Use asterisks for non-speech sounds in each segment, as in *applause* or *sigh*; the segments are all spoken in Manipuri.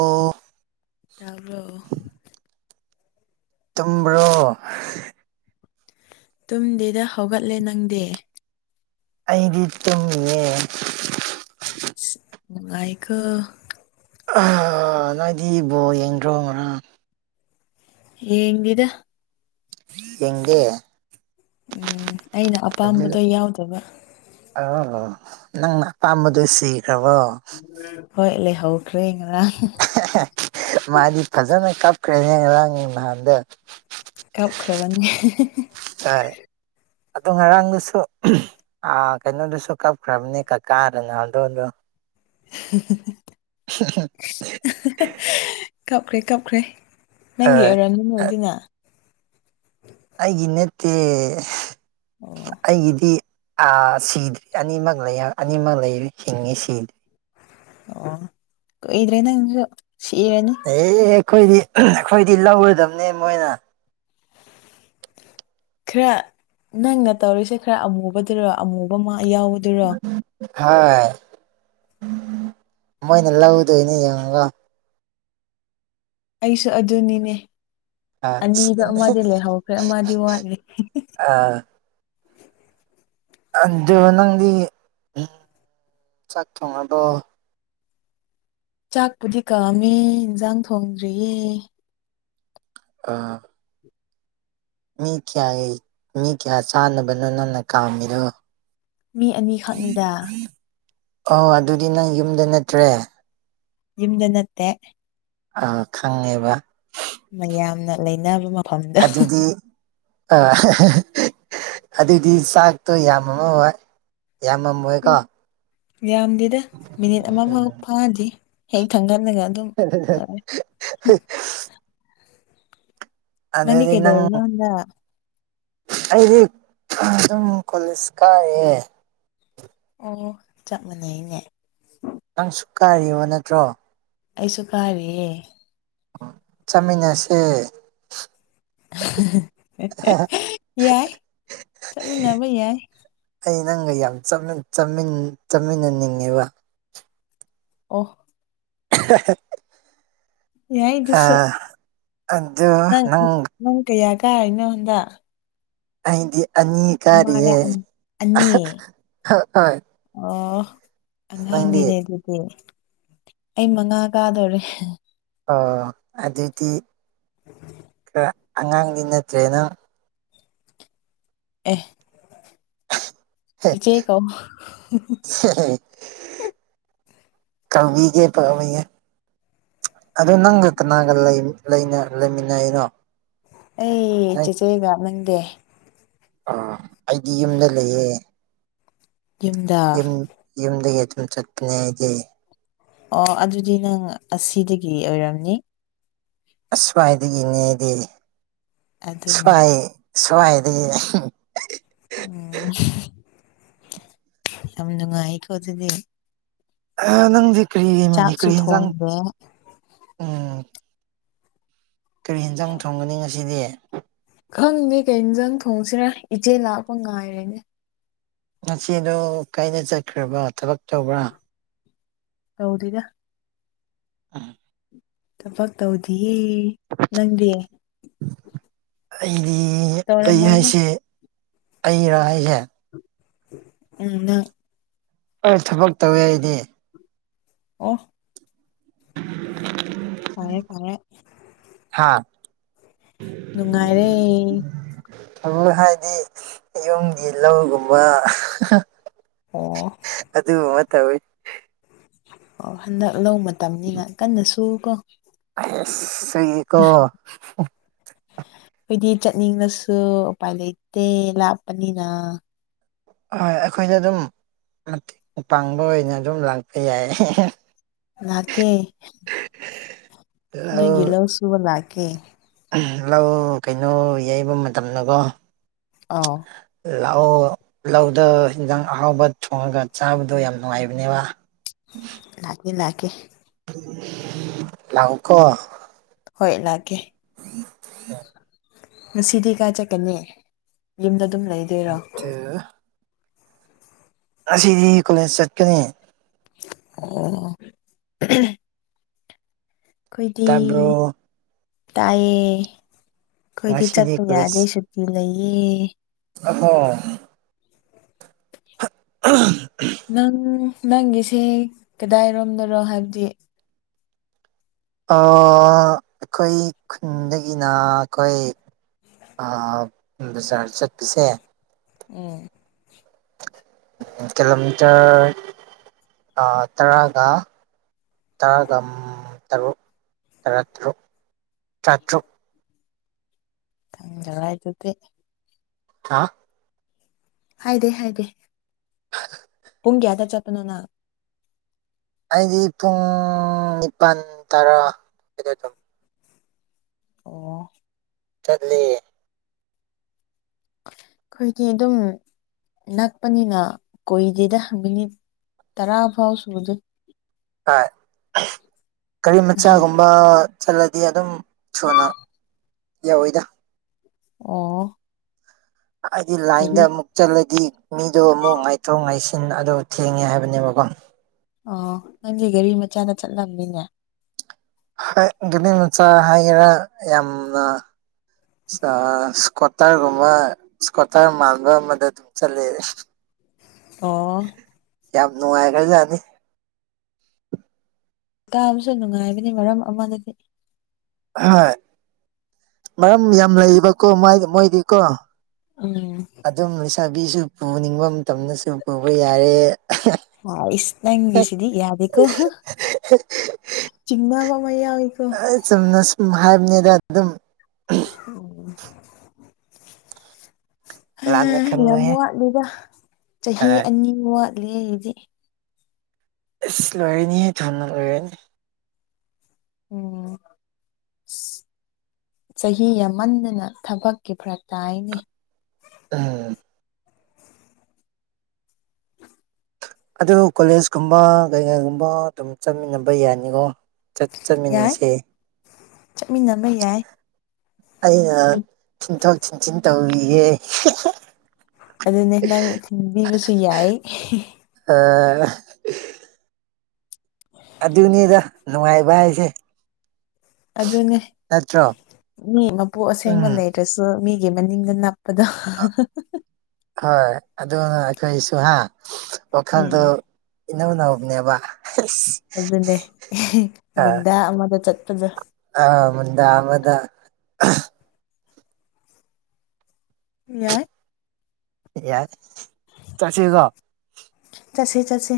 ꯑꯣ ꯇꯥꯕ꯭ꯔꯣ ꯇꯨꯝꯕ꯭ꯔꯣ ꯇꯨꯝꯗꯦꯗ ꯍꯧꯒꯠꯂꯦ ꯅꯪꯗꯤ ꯑꯩꯗꯤ ꯇꯨꯝꯃꯤꯌꯦ ꯁꯁ ꯅꯨꯡꯉꯥꯏꯀꯣ ꯑꯍ ꯅꯣꯏꯗꯤ ꯕꯣꯜ ꯌꯦꯡꯗ꯭ꯔꯣ ꯉꯔꯥꯡ ꯌꯦꯡꯗꯦꯗ ꯌꯦꯡꯗꯦ ꯎꯝ ꯑꯩꯅ ꯑꯄꯥꯝꯕꯗꯣ ꯌꯥꯎꯗꯕ ꯑꯧꯋꯣ ꯋꯣ ꯅꯪꯅ ꯑꯄꯥꯝꯕꯗꯣ ꯁꯤꯈ꯭ꯔꯕꯣ ꯍꯣꯏ ꯂꯩꯍꯧꯈ꯭ꯔꯦ ꯉꯔꯥꯡ ꯍꯦꯍꯦ ꯍꯌ ꯃꯥꯗꯤ ꯐꯖꯅ ꯀꯞꯈ꯭ꯔꯦꯅꯦ ꯉꯔꯥꯡ ꯅꯍꯥꯟꯗꯤ ꯀꯥꯞꯈ꯭ꯔꯕꯅꯤ ꯍ ꯍ ꯍ ꯍ ꯍꯍ ꯍꯣꯏ ꯑꯗꯣ ꯉꯔꯥꯡꯗꯨꯁꯨ ꯎꯝ ꯍꯨꯝ ꯑ ꯀꯩꯅꯣꯗꯨꯁꯨ ꯀꯞꯈ꯭ꯔꯕꯅꯤ ꯀꯀꯥ ꯔꯣꯅꯥꯜꯗꯣꯗꯣ ꯍꯨꯝ ꯍꯨꯝ ꯍꯨꯝ ꯑ *unintelligible* ꯑꯍꯥ ꯍꯥ ꯍꯍ ꯀꯞꯈ꯭ꯔꯦ ꯀꯞꯈ꯭ꯔꯦ ꯅꯪꯒꯤ ꯍꯣꯏ ꯑꯣꯏꯔꯝꯅꯤꯅꯦ ꯑꯗꯨꯅ ꯑꯩꯒꯤ ꯅꯠꯇꯦ ꯑꯣ ꯑꯩꯒꯤꯗꯤ ꯑꯥ ꯁꯤꯗ꯭ꯔꯤ ꯑꯅꯤꯃꯛ ꯂꯩ ꯍꯥꯏꯔ ꯑꯅꯤꯃꯛ ꯂꯩꯔꯤ ꯍꯤꯡꯉꯤ ꯁꯤ ꯑꯣ ꯀꯨꯏꯗ꯭ꯔꯦ ꯅꯪꯁꯨ ꯁꯤꯔꯅꯤ ꯑꯦ ꯑꯩꯈꯣꯏꯗꯤ ꯎꯝ ꯑꯩꯈꯣꯏꯗꯤ ꯂꯧꯔꯗꯝꯅꯤ ꯃꯣꯏꯅ ꯈꯔ ꯅꯪꯅ ꯇꯧꯔꯤꯁꯦ ꯈꯔ ꯑꯃꯨꯕꯗꯨꯔꯣ ꯑꯃꯨꯕ ꯃꯥ ꯌꯥꯎꯕ ꯍꯣꯏ ꯃꯣꯏꯅ ꯂꯧꯗꯣꯏꯅꯦ ꯌꯦꯡꯉꯒ ꯑꯩꯁꯨ ꯑꯗꯨꯅꯤꯅꯦ ꯑꯥ ꯑꯅꯤꯗ ꯑꯃꯗꯤ ꯂꯩꯍꯧꯈ꯭ꯔꯦ ꯑꯃꯗꯤ ꯋꯥꯠꯂꯤ ꯍꯤ ꯍꯦ ꯍꯦ ꯑ ꯑꯗꯣ ꯅꯪꯗꯤ ꯆꯥꯛ ꯊꯣꯡꯉꯕꯣ ꯆꯥꯛꯄꯨꯗꯤ ꯀꯥꯝꯃꯦ ꯏꯟꯖꯥꯡ ꯊꯣꯡꯗ꯭ꯔꯤꯌꯦ ꯑꯥ ꯃꯤ ꯀꯌꯥꯒꯤ ꯃꯤ ꯀꯌꯥ ꯆꯥꯅꯕꯅꯣ ꯅꯪꯅ ꯀꯥꯝꯃꯤꯔꯣ ꯃꯤ ꯑꯅꯤꯈꯛꯅꯤꯗ ꯑꯣ ꯑꯗꯨꯗꯤ ꯅꯪ ꯌꯨꯝꯗ ꯅꯠꯇ꯭ꯔꯦ ꯌꯨꯝꯗ ꯅꯠꯇꯦ ꯑꯥ ꯈꯪꯉꯦꯕ ꯃꯌꯥꯝꯅ ꯂꯩꯅꯕ ꯃ ꯑꯗꯨꯗꯤ ꯑ ꯑꯗꯨꯗꯤ ꯆꯥꯛꯇꯣ ꯌꯥꯝꯃ ꯑꯣꯏ ꯌꯥꯝ ꯃꯣꯏꯀꯥ ꯌꯥꯝꯗꯦꯗ ꯃꯤꯅꯤꯠ ꯑꯃ ꯐꯥꯎ ꯐꯥꯗ꯭ꯔꯤ ꯍꯦꯛ ꯊꯥꯡꯒꯠꯂꯒ ꯑꯗꯨꯝ ꯍ ꯂꯣꯏꯔꯦ ꯅꯪꯗꯤ ꯑꯗꯗꯤ ꯅꯪ ꯀꯩꯗꯧꯔꯤꯅꯣ ꯍꯟꯗꯛ ꯑꯩꯗꯤ ꯑꯗꯨꯝ ꯀꯣꯂꯦꯖ ꯀꯥꯔꯛꯑꯦ ꯑꯣ ꯆꯞ ꯃꯥꯟꯅꯩꯅꯦ ꯅꯪꯁꯨꯛ ꯀꯥꯏꯔꯤꯕ ꯅꯠꯇ꯭ꯔꯣ ꯑꯩꯁꯨ ꯐꯥꯥꯏꯔꯤꯦꯦ ꯆꯃꯤꯅꯦꯁꯦ ꯌꯥꯏ ꯆꯠꯃꯤꯟꯅꯕ ꯌꯥꯏ ꯑꯩ ꯅꯪꯒ ꯌꯥꯝ ꯆꯥꯃꯤꯟꯅꯅꯤꯡꯉꯦꯕ ꯑꯣꯐ *inaudible* ꯌꯥꯏꯁꯨ ꯑꯗꯨꯗ ꯅꯪ ꯅꯪ ꯀꯌꯥ ꯀꯥꯔꯤꯅꯣ ꯍꯟꯗꯛ ꯑꯩꯗꯤ ꯑꯅꯤ ꯑꯃꯔ ꯀꯥꯔꯤꯌꯦꯦ ꯑꯅꯤ ꯑꯅꯤ ꯍ ꯑꯣ ꯅꯥꯡꯅꯦꯦ ꯑꯗꯨꯗꯤꯦ ꯑꯩ ꯃꯉꯥ ꯀꯥꯗꯣꯔꯦ ꯑꯣ ꯑꯗꯨꯗꯤ ꯈꯔ ꯑꯉꯥꯡꯗꯤ ꯅꯠꯇ꯭ꯔꯦꯅꯪ ꯑꯦꯆꯦ ꯀꯣ ꯀꯜꯕꯤ ꯀꯦ ꯄꯕꯦ ꯑ ꯅꯪꯒ ꯀꯅꯥꯒ ꯂꯩꯃꯤꯟꯅꯔꯤꯅꯣ ꯑꯩꯆꯦꯆꯦꯒꯞꯅꯤꯡꯪꯗꯦ ꯑ ꯑꯩꯗꯤ ꯌꯨꯝꯗ ꯂꯩꯌꯦ ꯌꯨꯝꯗ ꯌꯨꯝ ꯌꯨꯝꯗꯒꯤ ꯑꯗꯨꯝ ꯆꯠꯄꯅꯦ ꯍꯥꯏꯗꯤ ꯑꯣ ꯑꯗꯨꯗꯤ ꯅꯪ ꯑꯁꯤꯗꯒꯤ ꯑꯣꯏꯔꯝꯅꯤ ꯑꯁ꯭ꯋꯥꯏꯗꯒꯤꯅꯦꯗꯤ ꯑꯗꯨꯅꯦ ꯁꯋꯥꯏ ꯁ꯭ꯋꯥꯏꯗꯒꯤ ꯎꯝ ꯌꯥꯝ ꯅꯨꯡꯉꯥꯏꯀꯣ ꯑꯗꯨꯗꯤ ꯑ ꯅꯪꯗꯤ ꯀꯔꯤ ꯆꯥꯛꯁꯨ ꯀꯔꯤ ꯌꯦꯟꯁꯥꯡ ꯊꯣꯡꯗꯦ ꯎꯝ ꯀꯔꯤ ꯌꯦꯟꯖꯥꯡ ꯊꯣꯡꯒꯅꯤ ꯉꯁꯤꯗꯤ ꯈꯪꯗꯦ ꯀꯖꯪ ꯊꯣꯡꯁꯤꯔ ꯏꯆꯦ ꯂꯥꯛꯄ ꯉꯥꯏꯔꯦꯅꯦ ꯉꯁꯤꯗꯣ ꯀꯩꯅ ꯆꯠꯈ꯭ꯔꯕꯣ ꯊꯕꯛ ꯇꯧꯕ꯭ꯔꯥ ꯇꯧꯗꯗ ꯎꯝ ꯊꯕꯛ ꯇꯧꯗꯤꯌꯦ ꯅꯪꯗꯤ ꯑꯩꯗꯤ ꯑꯩ ꯇꯧꯔꯝꯃꯣꯏꯅꯦ ꯍꯥꯏꯁꯦ ꯑꯔꯥ ꯍꯥꯏꯁꯦ ꯎ ꯑ ꯊꯕꯛ ꯇꯧꯋꯦ ꯑꯩꯗꯤ ꯑꯣ ꯐꯉꯦ ꯐꯉꯦ ꯍꯥꯥ ꯅꯨꯡꯉꯥꯏꯔꯦ ꯑꯗꯨ ꯍꯥꯏꯗꯤ ꯌꯨꯝꯒꯤ ꯂꯧꯒꯨꯝꯕ ꯑꯣ ꯑꯗꯨꯗ ꯃꯥ ꯇꯕꯦ ꯑꯣ ꯍꯟꯗꯛ ꯂꯧ ꯃꯇꯝꯅꯤꯅ ꯀꯟꯅ ꯁꯨ ꯀꯣ ꯁꯀꯣ ꯑꯩꯈꯣꯏꯗꯤ ꯆꯠꯅꯤꯡꯂꯁꯨ ꯎꯄꯥꯏ ꯂꯩꯇꯦ ꯂꯥꯞꯄꯅꯤꯅ ꯍꯣꯏ ꯑꯩꯈꯣꯏꯗ ꯑꯗꯨꯝ ꯃꯇꯦꯡ ꯄꯥꯡꯕ ꯑꯣꯏꯅ ꯑꯗꯨꯝ ꯂꯥꯛꯄ ꯌꯥꯏ ꯂꯥꯛꯀꯦ ꯂꯧ ꯅꫭꯏꯒꯤꯂꯣꯁꯨꯕ ꯂꯥꯛꯀꯦ ꯂꯧ ꯀꯩꯅꯣ ꯌꯩꯕ ꯃꯇꯝꯗꯀꯣ ꯑꯥꯎ ꯂꯥꯛꯑꯣ ꯂꯧꯗ ꯏꯟꯖꯥꯡ ꯑꯍꯥꯎꯕ ꯊꯣꯡꯉꯒ ꯆꯥꯕꯗꯣ ꯌꯥꯝ ꯅꯨꯡꯉꯥꯏꯕꯅꯦꯕ ꯂꯥꯛꯀꯦ ꯂꯛꯀꯦ ꯂꯥꯛꯎꯀꫭ ꯍꯣꯏ ꯂꯥꯛꯀꯦ *inaudible* ꯉꯁꯤꯗꯤ ꯀꯥꯏ ꯆꯠꯀꯅꯤ ꯌꯨꯝꯗ ꯑꯗꯨꯝ ꯂꯩꯗꯣꯏꯔꯣ ꯑꯗꯨ ꯉꯁꯤꯗꯤ ꯀꯣꯂꯦꯟ ꯆꯠꯀꯅꯤ ꯑꯣ *unintelligible* ꯑꯩꯈꯣꯏꯗꯤ ꯇꯥꯕ꯭ꯔꯣ ꯇꯥꯏꯌꯦ ꯑꯩꯈꯣꯏꯗꯤ ꯉꯁꯤꯗꯤ ꯆꯠꯄ ꯀꯣꯂꯦꯖ ꯌꯥꯗꯦꯁꯨ ꯇꯤ ꯂꯩꯌꯦ *unintelligible* *unintelligible* ꯅꯪ ꯅꯪꯒꯤꯁꯦ ꯀꯗꯥꯏꯔꯣꯝꯅꯔꯣ ꯍꯥꯏꯕꯗꯤ ꯑꯩꯈꯣꯏ ꯈꯨꯟꯗꯒꯤꯅ ꯑꯩꯈꯣꯏ ꯥꯑ ꯕꯖꯥꯔ ꯆꯠꯄꯁꯦ ꯎꯝ ꯀꯤꯂꯣꯃꯤꯇꯔ ꯇꯔꯥꯒ ꯇꯔꯥꯒ ꯇꯔꯨꯛ ꯇꯔꯥꯇꯔꯨꯛ ꯇꯔꯥꯇꯔꯨꯛ ꯈꯪꯗꯔꯩ ꯑꯗꯨꯗꯤ *unintelligible* ꯍꯥꯏꯗꯦ ꯍꯥꯏꯗꯦ *inaudible* ꯄꯨꯡ ꯀꯌꯥꯗ ꯆꯠꯇꯄꯅꯣ ꯅꯪ ꯑꯩꯗꯤ ꯄꯨꯡ ꯅꯤꯄꯥꯜ ꯇꯔꯥ ꯑꯗꯨꯗ ꯑꯗꯨꯝ ꯑꯣ ꯆꯠꯂꯤ ꯑꯩꯈꯣꯏꯒꯤ ꯑꯗꯨꯝ ꯅꯛꯄꯅꯤꯅ ꯀꯣꯏꯗꯦꯗ ꯃꯤꯅꯤꯠ ꯇꯔꯥ ꯐꯥꯎ ꯁꯨꯗ *unintelligible* ꯒꯥꯔꯤ ꯃꯆꯥꯒꯨꯝ ꯃ ꯆꯠꯂꯗꯤ ꯑꯗꯨꯝ ꯊꯨꯅ ꯌꯧꯋꯤꯗ ꯑꯣ ꯍꯥꯏꯗꯤ ꯂꯥꯏꯟꯗ ꯒꯥꯔꯤ ꯑꯃꯨꯛ ꯆꯠꯂꯗꯤ ꯃꯤꯗꯣ ꯑꯃꯨꯛ ꯉꯥꯏꯊꯣꯛ ꯉꯥꯏꯁꯤꯟ ꯑꯗꯨꯗ ꯊꯦꯡꯉꯦ ꯍꯥꯏꯕꯅꯦꯕꯀꯣ ꯑꯣ ꯅꯪꯗꯤ ꯒꯥꯔꯤ ꯃꯆꯥꯗ ꯆꯠꯂꯝꯅꯤꯅꯦ ꯒꯦꯅꯤ ꯃꯆꯥ ꯍꯥꯏꯒꯦꯔꯥ ꯌꯥꯝꯅ ꯑ ꯁꯀꯇꯔꯒꯃ ꯏꯁꯀꯇꯔ ꯃꯥꯜꯕ ꯑꯃꯗ ꯆꯠꯂꯦ ꯑꯣ ꯌꯥꯝ ꯅꯨꯡꯉꯥꯏꯈ꯭ꯔꯖꯥꯅꯤ ꯇꯥꯕꯁꯨ ꯅꯨꯡꯉꯥꯏꯕꯅꯤ ꯃꯔꯝ ꯑꯃꯅꯗꯤ ꯍꯣꯏ ꯃꯔꯝ ꯌꯥꯝ ꯂꯩꯌꯦꯕꯀꯣ ꯃꯥꯏ ꯃꯣꯏꯗꯤꯀꯣ ꯎꯝ ꯑꯗꯨꯝ ꯂꯩꯁꯥꯕꯤꯁꯨ ꯄꯨꯅꯤꯡꯕ ꯃꯇꯝꯗꯁꯨ ꯄꯨꯕ ꯌꯥꯔꯦ ꯍꯥꯏꯁ ꯅꯪꯒꯤꯁꯤꯗꯤ ꯌꯥꯗꯦꯀꯣ *unintelligible* ꯆꯤꯡꯅꯕ ꯑꯃꯥ ꯌꯥꯎꯏꯀꯣ ꯑꯩ ꯆꯨꯝꯅ ꯁꯨꯝ ꯍꯥꯏꯕꯅꯤꯗ ꯑꯗꯨꯝ *inaudible* ꯂꯥꯟꯅ ꯌꯥꯝ ꯈꯟꯅꯨꯍꯦ ꯋꯥꯠꯂꯤꯗ ꯆꯍꯤ ꯑꯅꯤ ꯋꯥꯠꯂꯤ ꯑꯩꯒꯤꯗꯤ ꯏꯁ ꯂꯣꯏꯔꯅꯤ ꯊꯨꯅ ꯂꯣꯏꯔꯅꯤ ꯎꯝ ꯆꯍꯤ ꯌꯥꯝꯃꯟꯗꯅ ꯊꯕꯛꯀꯤ ꯐꯔꯛ ꯇꯥꯏꯅꯦ ꯎꯝ ꯑꯗꯨ ꯀꯣꯂꯦꯖꯀꯨꯝꯕ ꯀꯩꯀꯩꯒꯨꯝꯕ ꯑꯗꯨꯝ ꯆꯠꯃꯤꯟꯅꯕ ꯌꯥꯅꯤꯀꯣ ꯌꯥꯏ ꯆꯠꯃꯤꯟꯅꯁꯦ ꯆꯠꯃꯤꯟꯅꯕ ꯌꯥꯏ ꯑꯩꯅ ꯊꯤꯟꯊꯣꯛ ꯊꯤꯟꯁꯤꯟ ꯇꯧꯕꯤꯒꯦ ꯑꯗꯨꯅꯦ ꯅꯪ ꯊꯟꯕꯤꯔꯁꯨ ꯌꯥꯏ *unintelligible* ꯑꯗꯨꯅꯤꯗ ꯅꯨꯡꯉꯥꯏꯕ ꯍꯥꯏꯁꯦ ꯑꯗꯨꯅꯦ ꯅꯠꯇ꯭ꯔꯣ ꯃꯤ ꯃꯄꯨ ꯑꯁꯦꯡꯕ ꯎꯝ ꯂꯩꯔꯁꯨ ꯃꯤꯒꯤ ꯃꯅꯤꯡꯗ ꯅꯞ ꯄꯗꯣ *unintelligible* ꯍꯣꯏ ꯑꯗꯨꯅ ꯑꯩꯈꯣꯏꯁꯨ ꯍꯥ ꯋꯥꯈꯜꯗꯨ ꯎꯝ ꯏꯅꯧ ꯅꯧꯕꯅꯦꯕ ꯑꯗꯨꯅꯦ ꯃꯨꯟꯗꯥ ꯑꯃꯗ ꯆꯠꯄꯗꯣ ꯑ ꯃꯨꯟꯗꯥ ꯑꯃꯥꯗ ꯌꯥꯏ ꯌꯥꯏ ꯆꯠꯁꯤꯒꯣ ꯆꯠꯁꯤ ꯆꯠꯁꯤ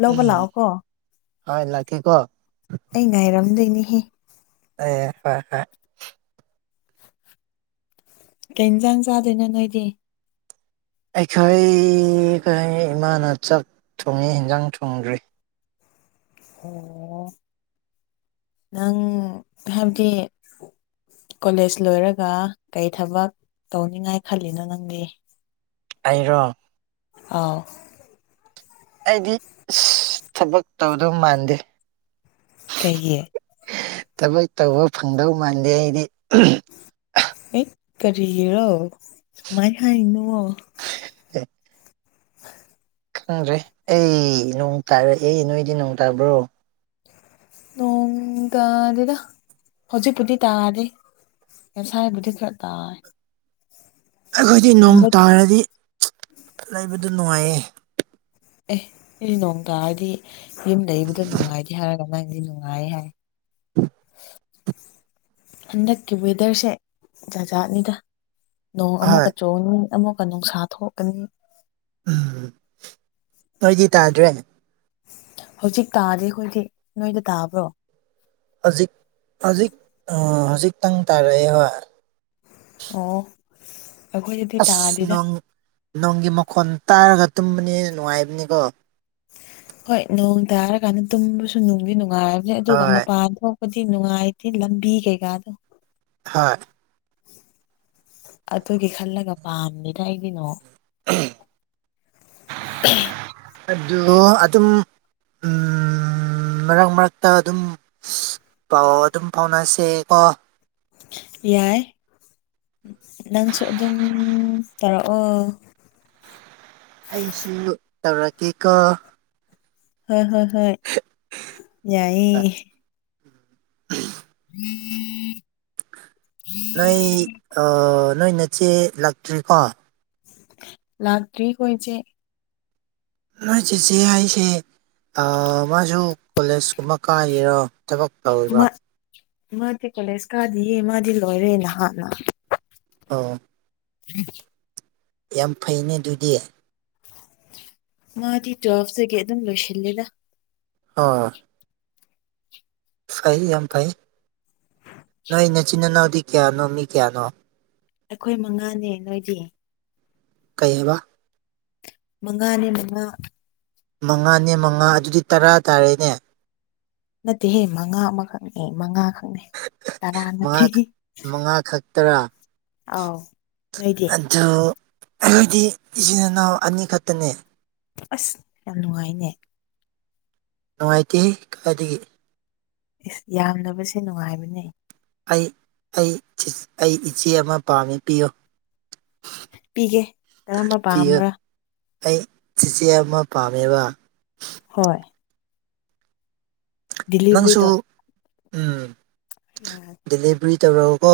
ꯂꯧꯕ ꯎꯝ ꯂꯥꯛꯑꯣ ꯀꯣ ꯍꯣꯏ ꯂꯥꯛꯀꯦꯀꯣ ꯑꯩ ꯉꯥꯏꯔꯝꯗꯣꯏꯅꯤꯍꯦ ꯑꯦ ꯍꯣꯏ ꯍꯣꯏ ꯀꯩꯏꯟꯖꯥꯡ ꯆꯗꯣꯏꯅꯣ ꯅꯣꯏꯗꯤ ꯑꯩꯈꯣꯏ ꯈꯣꯏ ꯏꯃꯥꯅ ꯆꯥꯛ ꯊꯣꯡꯉꯤ ꯏꯟꯖꯥꯡ ꯊꯣꯡꯗ꯭ꯔꯤ ꯑꯣ ꯅꯪ ꯍꯥꯏꯕꯗꯤ ꯀꯣꯂꯦꯖ ꯂꯣꯏꯔꯒ ꯀꯩ ꯊꯕꯛ ꯇꯧꯅꯤꯉꯥꯏ ꯈꯜꯂꯤꯅꯣ ꯅꯪꯗꯤ ꯑꯩꯔꯣ ꯑꯥꯎ ꯑꯩꯗꯤ ꯑꯁ ꯊꯕꯛ ꯇꯧꯗꯧ ꯃꯥꯟꯗꯦ ꯀꯩꯒꯤ ꯊꯕꯛ ꯇꯧꯕ ꯐꯪꯗꯧ ꯃꯥꯟꯗꯦ ꯑꯩꯗꯤ ꯑꯦ ꯀꯔꯤꯒꯤꯔꯣ ꯗꯨꯃꯥꯏ ꯍꯥꯏꯅꯨꯑꯣ *inaudible* ꯈꯪꯗ꯭ꯔꯦ ꯑꯩ ꯅꯣꯡ ꯇꯥꯔꯛꯑꯦ ꯅꯣꯏꯗꯤ ꯅꯣꯡ ꯇꯥꯕ꯭ꯔꯣ ꯅꯣꯡ ꯇꯥꯗꯦꯗ ꯍꯧꯖꯤꯛꯄꯨꯗꯤ ꯇꯥꯗꯔꯤ ꯉꯥꯁꯥꯏꯕꯨꯗꯤ ꯈꯔ ꯇꯥꯏ ꯑꯩꯈꯣꯏꯗꯤ ꯅꯣꯡ ꯍꯟꯗꯛ ꯇꯥꯔꯗꯤ ꯂꯩꯕꯗꯨ ꯅꯨꯡꯉꯥꯏꯌꯦ ꯑꯦ ꯑꯩꯗꯤ ꯅꯣꯡ ꯇꯥꯔꯗꯤ ꯌꯨꯝ ꯂꯩꯕꯗꯣ ꯅꯨꯡꯉꯥꯏꯇꯦ ꯍꯥꯏꯔꯒ ꯅꯪꯗꯤ ꯅꯨꯡꯉꯥꯏꯌꯦ ꯍꯥꯏ *unintelligible* ꯍꯟꯗꯛꯀꯤ ꯋꯦꯗꯔꯁꯦ ꯖꯥꯖꯥꯠꯅꯤꯗ ꯅꯣꯡ ꯍꯣꯏ ꯑꯃꯨꯛꯀꯥ ꯆꯨꯒꯅꯤ ꯑꯃꯨꯛꯀꯥ ꯅꯨꯡꯁꯥ ꯊꯣꯛꯀꯅꯤ ꯎꯝ ꯅꯣꯏꯗꯤ ꯇꯥꯗ꯭ꯔꯦ ꯍꯧꯖꯤꯛ ꯇꯥꯗꯤ ꯑꯩꯈꯣꯏꯗꯤ ꯅꯣꯏꯗ ꯇꯥꯕ꯭ꯔꯣ ꯍꯧꯖꯤꯛ ꯍꯧꯖꯤꯛ ꯍꯧꯖꯤꯛꯛꯇꯪ ꯇꯥꯔꯛꯑꯦ ꯍꯣꯏ ꯑꯣ ꯑꯩꯈꯣꯏꯗꯗꯤ ꯑꯁ ꯇꯥꯗꯦꯗ ꯅꯣꯡ ꯅꯣꯡꯒꯤ ꯃꯈꯣꯟ ꯇꯥꯔꯒ ꯇꯨꯝꯕꯅꯦꯅ ꯅꯨꯡꯉꯥꯏꯕꯅꯤꯀꯣ ꯍꯣꯏ ꯅꯣꯡ ꯇꯥꯔꯀꯥꯟꯗ ꯇꯨꯝꯕꯁꯨ ꯅꯨꯡꯗꯤ ꯅꯨꯡꯉꯥꯏꯔꯕꯅꯦ ꯑꯗꯨꯒ ꯍꯣꯏ ꯃꯄꯥꯟꯗꯣ ꯀꯗꯤ ꯅꯨꯡꯉꯥꯏꯇꯦ ꯂꯝꯕꯤ ꯀꯩꯀꯥꯗꯣ ꯍꯣꯏ ꯑꯗꯨꯒꯤ ꯈꯜꯂꯒ ꯄꯥꯝꯅꯤꯅ ꯑꯩꯒꯤꯅꯣ ꯑꯗꯨ ꯑꯗꯨꯝ ꯎꯝ ꯃꯔꯛ ꯃꯔꯛꯇ ꯑꯗꯨꯝ ꯄꯥꯎ ꯑꯗꯨꯝ ꯐꯥꯎꯅꯁꯦ ꯀꯣ ꯌꯥꯏ ꯅꯪꯁꯨ ꯑꯗꯨꯝ ꯇꯧꯔꯛꯑꯣ ꯑꯩꯁꯨ ꯇꯧꯔꯛꯀꯦꯀꯣ ꯍꯣꯏ ꯍꯣꯏ ꯍꯣꯏ ꯌꯥꯏꯌꯦ ꯎ ꯎꯝ ꯎꯝ ꯅꯣꯏ ꯅꯣꯏ ꯅꯆꯦ ꯂꯥꯛꯇ꯭ꯔꯤꯀꯣ ꯂꯥꯛꯇ꯭ꯔꯤ ꯑꯣꯏꯣꯏꯁꯦ ꯅꯣꯏ ꯆꯤꯠꯆꯦ ꯑꯩꯁꯦ ꯃꯥꯁꯨ ꯀꯣꯂꯦꯖ ꯀꯨꯝꯕ ꯀꯥꯏꯔꯤꯔꯣ ꯃꯥꯗꯤ ꯀꯣꯂꯦꯖ ꯀꯥꯗꯤ ꯃꯥꯗꯤ ꯂꯣꯏꯔꯦ ꯅꯍꯥꯟꯅ ꯑꯣ ꯎ ꯌꯥꯝ ꯐꯩꯩꯅ ꯑꯗꯨꯗꯤ ꯃꯥꯗꯤ ꯇꯨꯋꯦꯜꯐꯇꯒꯤ ꯑꯗꯨꯝ ꯂꯣꯏꯁꯤꯜꯂꯦꯗ ꯑꯥ ꯐꯩ ꯌꯥꯝ ꯐꯩ ꯅꯣꯏ ꯃꯆꯤꯟ ꯏꯅꯥꯎꯗꯤ ꯀꯌꯥꯅꯣ ꯃꯤ ꯀꯌꯥꯅꯣ ꯑꯩꯈꯣꯏ ꯃꯉꯥꯅꯦ ꯅꯣꯏꯗꯤ ꯀꯩ ꯍꯥꯏꯕ ꯃꯉꯥꯅꯦ ꯃꯉꯥ ꯃꯉꯥꯅꯦ ꯃꯉꯥ ꯑꯗꯨꯗꯤ ꯇꯔꯥ ꯇꯥꯔꯦꯅꯦ ꯅꯠꯇꯦꯍꯦ ꯃꯉꯥ ꯑꯃꯈꯛꯅꯦ ꯃꯉꯥ ꯈꯛꯅꯤ ꯇꯔꯥꯅ ꯊ ꯃꯉꯥ ꯈꯛ- ꯃꯉꯥ ꯈꯛꯇꯔꯥ ꯑꯥꯎ ꯅ ꯑꯗꯨ ꯑꯩꯣꯏꯗꯤ ꯏꯆꯤꯟ ꯏꯅꯥꯎ ꯑꯅꯤꯈꯛꯇꯅꯦ ꯑꯁ ꯌꯥꯝ ꯅꯨꯡꯉꯥꯏꯅꯦ ꯅꯨꯡꯉꯥꯏꯇꯦ ꯀꯗꯥꯏꯗꯒꯤ ꯏꯁ ꯌꯥꯝꯕꯁꯦ ꯅꯨꯡꯉꯥꯏꯕꯅꯦ ꯑꯩ ꯑꯩ ꯑꯩ ꯏꯆꯦ ꯑꯃ ꯄꯥꯝꯃꯦ ꯄꯤꯌꯨ ꯄꯤꯒꯦ ꯀꯔꯝꯕ ꯄꯥꯝꯕ ꯑꯩ ꯆꯦꯆꯦ ꯑꯃ ꯄꯥꯝꯃꯦꯕ ꯍꯣꯏ ꯗꯤꯂꯤꯚꯔꯤ ꯅꯪꯁꯨ ꯎꯝ ꯎ ꯗꯦꯂꯤꯕꯔꯤ ꯇꯧꯔꯛꯎꯀꯣ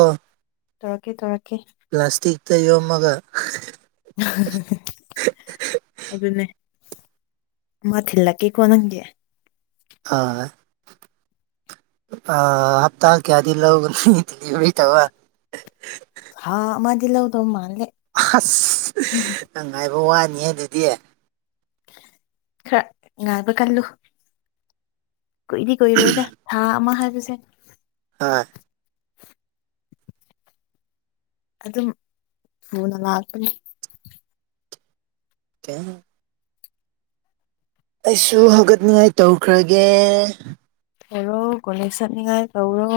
ꯇꯧꯔꯛꯀ ꯇꯧꯔꯛꯀ ꯄ꯭ꯂꯥꯁꯇꯤꯛꯇ ꯌꯣꯝꯃꯒ ꯑꯗꯨꯅꯦ ꯃꯊꯂ ꯀꯦ ꯀꯣ ꯅꯪꯦ ꯑꯣꯏ ꯍꯥꯞꯇꯥ ꯀꯌꯥꯗ ꯂꯧꯒ ꯗꯂꯤꯕꯔꯤ ꯇꯧ ꯍꯥ ꯃꯗꯤꯂꯗ ꯃꯥꯜꯂꯦ ꯑꯁ ꯎꯝ ꯅ ꯉꯥꯏꯕ ꯋꯥꯅꯤ ꯑꯗꯨꯗꯤ ꯈꯔ ꯉꯥꯏꯕ ꯀꯜꯂꯨ ꯀꯨꯏꯗꯤ ꯀꯨꯏꯔꯣꯏꯗ ꯊꯥ ꯑꯃ ꯍꯥꯏꯕꯁꯦ ꯍꯣꯏ ꯑꯗꯨꯝ ꯊꯨꯅ ꯂꯥꯛꯀꯅꯤ ꯀ ꯑꯩꯁꯨ ꯍꯧꯒꯠꯅꯤꯉꯥꯏ ꯇꯧꯈ꯭ꯔꯒꯦ ꯑꯣꯔꯣ ꯀꯅꯤꯁ ꯆꯅꯤꯉꯥꯏ ꯀꯧꯔꯣ